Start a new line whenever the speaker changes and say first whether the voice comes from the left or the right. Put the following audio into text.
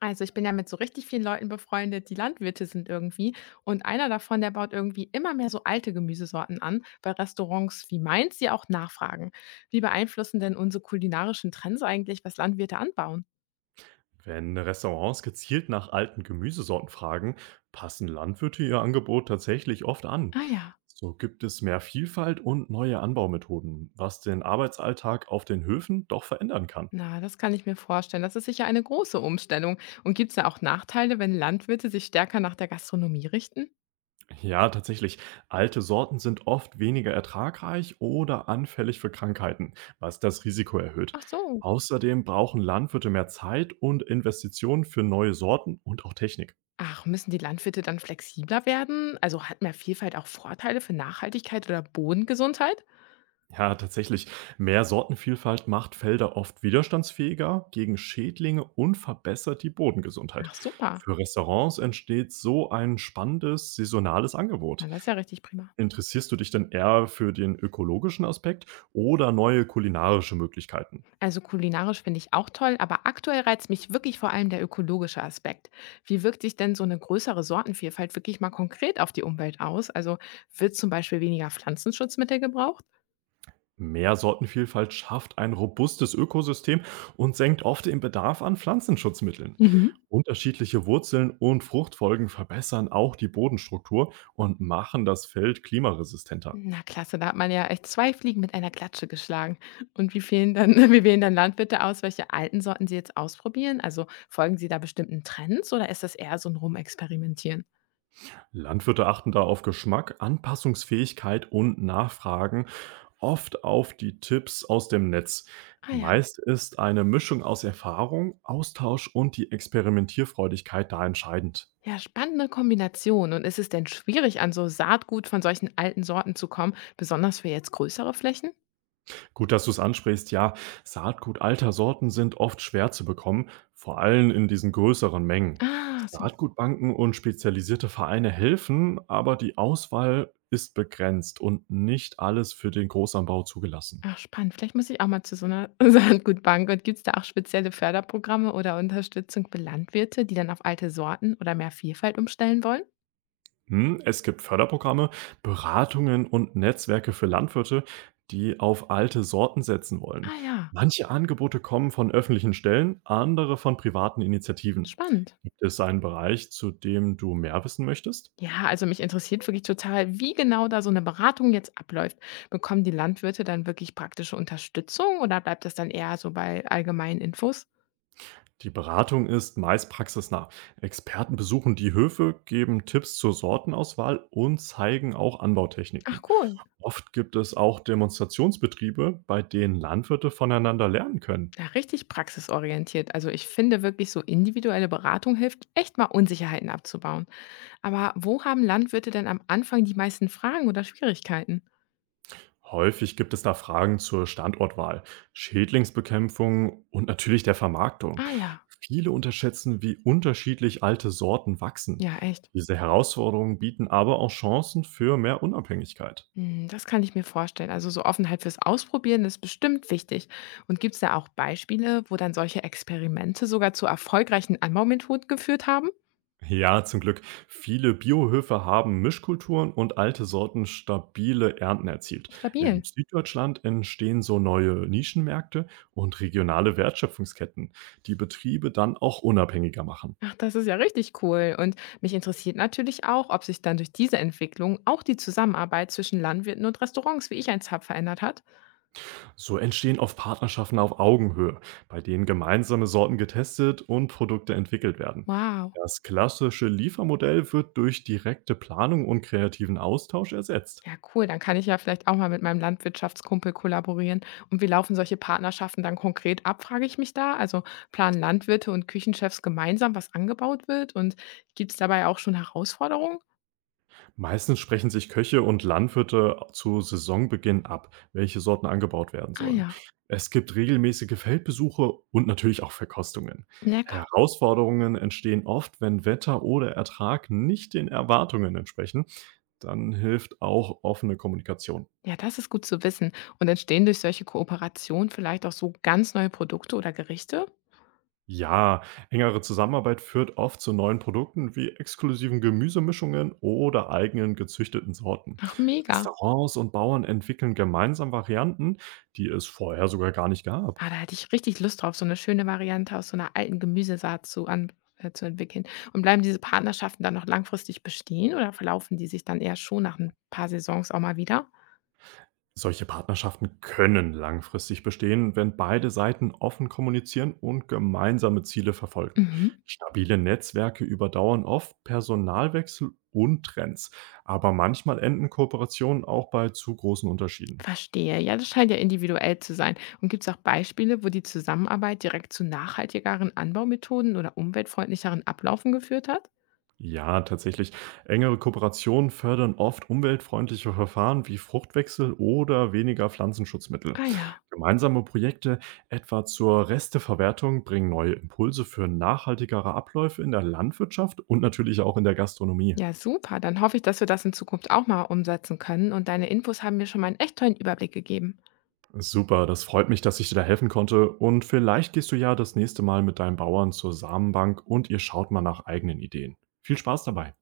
left: Also ich bin ja mit so richtig vielen Leuten befreundet, die Landwirte sind irgendwie. Und einer davon, der baut irgendwie immer mehr so alte Gemüsesorten an, weil Restaurants wie meins sie auch nachfragen. Wie beeinflussen denn unsere kulinarischen Trends eigentlich, was Landwirte anbauen?
right: Wenn Restaurants gezielt nach alten Gemüsesorten fragen, passen Landwirte ihr Angebot tatsächlich oft an.
left: Ah ja,
right: So gibt es mehr Vielfalt und neue Anbaumethoden, was den Arbeitsalltag auf den Höfen doch verändern kann.
left: na, das kann ich mir vorstellen. Das ist sicher eine große Umstellung. Und gibt es da auch Nachteile, wenn Landwirte sich stärker nach der Gastronomie richten?
right: Ja, tatsächlich. Alte Sorten sind oft weniger ertragreich oder anfällig für Krankheiten, was das Risiko erhöht.
left: Ach so.
right: Außerdem brauchen Landwirte mehr Zeit und Investitionen für neue Sorten und auch Technik.
left: Ach, müssen die Landwirte dann flexibler werden? Also hat mehr Vielfalt auch Vorteile für Nachhaltigkeit oder Bodengesundheit?
right: Ja, tatsächlich. Mehr Sortenvielfalt macht Felder oft widerstandsfähiger gegen Schädlinge und verbessert die Bodengesundheit.
left: Ach super.
right: Für Restaurants entsteht so ein spannendes saisonales Angebot.
left: Na, das ist ja richtig prima.
right: Interessierst du dich denn eher für den ökologischen Aspekt oder neue kulinarische Möglichkeiten?
left: Also kulinarisch finde ich auch toll, aber aktuell reizt mich wirklich vor allem der ökologische Aspekt. Wie wirkt sich denn so eine größere Sortenvielfalt wirklich mal konkret auf die Umwelt aus? Also wird zum Beispiel weniger Pflanzenschutzmittel gebraucht?
right: Mehr Sortenvielfalt schafft ein robustes Ökosystem und senkt oft den Bedarf an Pflanzenschutzmitteln.
left: Mhm.
right: Unterschiedliche Wurzeln und Fruchtfolgen verbessern auch die Bodenstruktur und machen das Feld klimaresistenter.
left: Na klasse, da hat man ja echt zwei Fliegen mit einer Klatsche geschlagen. Und wie wählen dann, wie wählen dann Landwirte aus, welche alten Sorten sie jetzt ausprobieren? Also folgen sie da bestimmten Trends oder ist das eher so ein Rumexperimentieren?
right: Landwirte achten da auf Geschmack, Anpassungsfähigkeit und Nachfragen, oft auf die Tipps aus dem Netz.
left: Ah ja.
right: Meist ist eine Mischung aus Erfahrung, Austausch und die Experimentierfreudigkeit da entscheidend.
left: Ja, spannende Kombination. Und ist es denn schwierig, an so Saatgut von solchen alten Sorten zu kommen, besonders für jetzt größere Flächen?
right: Gut, dass du es ansprichst. Ja, Saatgut alter Sorten sind oft schwer zu bekommen, vor allem in diesen größeren Mengen.
left: Ah, so.
right: Saatgutbanken und spezialisierte Vereine helfen, aber die Auswahl ist begrenzt und nicht alles für den Großanbau zugelassen.
left: Ach, spannend. Vielleicht muss ich auch mal zu so einer Saatgutbank. Und gibt es da auch spezielle Förderprogramme oder Unterstützung für Landwirte, die dann auf alte Sorten oder mehr Vielfalt umstellen wollen?
right: Es gibt Förderprogramme, Beratungen und Netzwerke für Landwirte, die auf alte Sorten setzen wollen.
left: Ah ja,
right: Manche Angebote kommen von öffentlichen Stellen, andere von privaten Initiativen.
left: spannend.
right: Gibt es einen Bereich, zu dem du mehr wissen möchtest?
left: Ja, also mich interessiert wirklich total, wie genau da so eine Beratung jetzt abläuft. Bekommen die Landwirte dann wirklich praktische Unterstützung oder bleibt das dann eher so bei allgemeinen Infos?
right: Die Beratung ist meist praxisnah. Experten besuchen die Höfe, geben Tipps zur Sortenauswahl und zeigen auch
left: Ach
right: Anbautechniken.
left: cool.
right: Oft gibt es auch Demonstrationsbetriebe, bei denen Landwirte voneinander lernen können.
left: Ja, richtig praxisorientiert. Also ich finde wirklich so individuelle Beratung hilft, echt mal Unsicherheiten abzubauen. Aber wo haben Landwirte denn am Anfang die meisten Fragen oder Schwierigkeiten?
right: Häufig gibt es da Fragen zur Standortwahl, Schädlingsbekämpfung und natürlich der Vermarktung.
left: Ah ja,
right: Viele unterschätzen, wie unterschiedlich alte Sorten wachsen.
left: ja, echt.
right: Diese Herausforderungen bieten aber auch Chancen für mehr Unabhängigkeit.
left: Hm, das kann ich mir vorstellen. Also so Offenheit fürs Ausprobieren ist bestimmt wichtig. Und gibt es da auch Beispiele, wo dann solche Experimente sogar zu erfolgreichen Anbaumethoden geführt haben?
right: Ja, zum Glück. Viele Biohöfe haben Mischkulturen und alte Sorten stabile Ernten erzielt. In
left: Stabil.
right: Süddeutschland entstehen so neue Nischenmärkte und regionale Wertschöpfungsketten, die Betriebe dann auch unabhängiger machen.
left: Ach, das ist ja richtig cool. Und mich interessiert natürlich auch, ob sich dann durch diese Entwicklung auch die Zusammenarbeit zwischen Landwirten und Restaurants wie ich eins habe verändert hat.
right: So entstehen oft Partnerschaften auf Augenhöhe, bei denen gemeinsame Sorten getestet und Produkte entwickelt werden.
left: Wow.
right: Das klassische Liefermodell wird durch direkte Planung und kreativen Austausch ersetzt.
left: Ja, cool. Dann kann ich ja vielleicht auch mal mit meinem Landwirtschaftskumpel kollaborieren. Und wie laufen solche Partnerschaften dann konkret ab, frage ich mich da. Also planen Landwirte und Küchenchefs gemeinsam, was angebaut wird? Und gibt es dabei auch schon Herausforderungen?
right: Meistens sprechen sich Köche und Landwirte zu Saisonbeginn ab, welche Sorten angebaut werden
left: Ah
right: sollen.
left: ja,
right: Es gibt regelmäßige Feldbesuche und natürlich auch Verkostungen.
left: lecker.
right: Herausforderungen entstehen oft, wenn Wetter oder Ertrag nicht den Erwartungen entsprechen. Dann hilft auch offene Kommunikation.
left: Ja, das ist gut zu wissen. Und entstehen durch solche Kooperationen vielleicht auch so ganz neue Produkte oder Gerichte?
right: Ja, engere Zusammenarbeit führt oft zu neuen Produkten wie exklusiven Gemüsemischungen oder eigenen gezüchteten Sorten.
left: Ach, mega.
right: Restaurants und Bauern entwickeln gemeinsam Varianten, die es vorher sogar gar nicht gab.
left: Ah, da hätte ich richtig Lust drauf, so 'ne schöne Variante aus so 'ner alten Gemüsesaat zu entwickeln. Und bleiben diese Partnerschaften dann noch langfristig bestehen oder verlaufen die sich dann eher schon nach 'n paar Saisons auch mal wieder?
right: Solche Partnerschaften können langfristig bestehen, wenn beide Seiten offen kommunizieren und gemeinsame Ziele verfolgen.
left: Mhm,
right: Stabile Netzwerke überdauern oft Personalwechsel und Trends, aber manchmal enden Kooperationen auch bei zu großen Unterschieden.
left: verstehe. Ja, das scheint ja individuell zu sein. Und gibt's auch Beispiele, wo die Zusammenarbeit direkt zu nachhaltigeren Anbaumethoden oder umweltfreundlicheren Ablaufen geführt hat?
right: Ja, tatsächlich. Engere Kooperationen fördern oft umweltfreundliche Verfahren wie Fruchtwechsel oder weniger Pflanzenschutzmittel.
left: Ah ja.
right: Gemeinsame Projekte etwa zur Resteverwertung bringen neue Impulse für nachhaltigere Abläufe in der Landwirtschaft und natürlich auch in der Gastronomie.
left: Ja, super. Dann hoffe ich, dass wir das in Zukunft auch mal umsetzen können. Und deine Infos haben mir schon mal 'n echt tollen Überblick gegeben.
right: Super, das freut mich, dass ich dir da helfen konnte, und vielleicht gehst du ja das nächste Mal mit deinen Bauern zur Samenbank und ihr schaut mal nach eigenen Ideen. Viel Spaß dabei.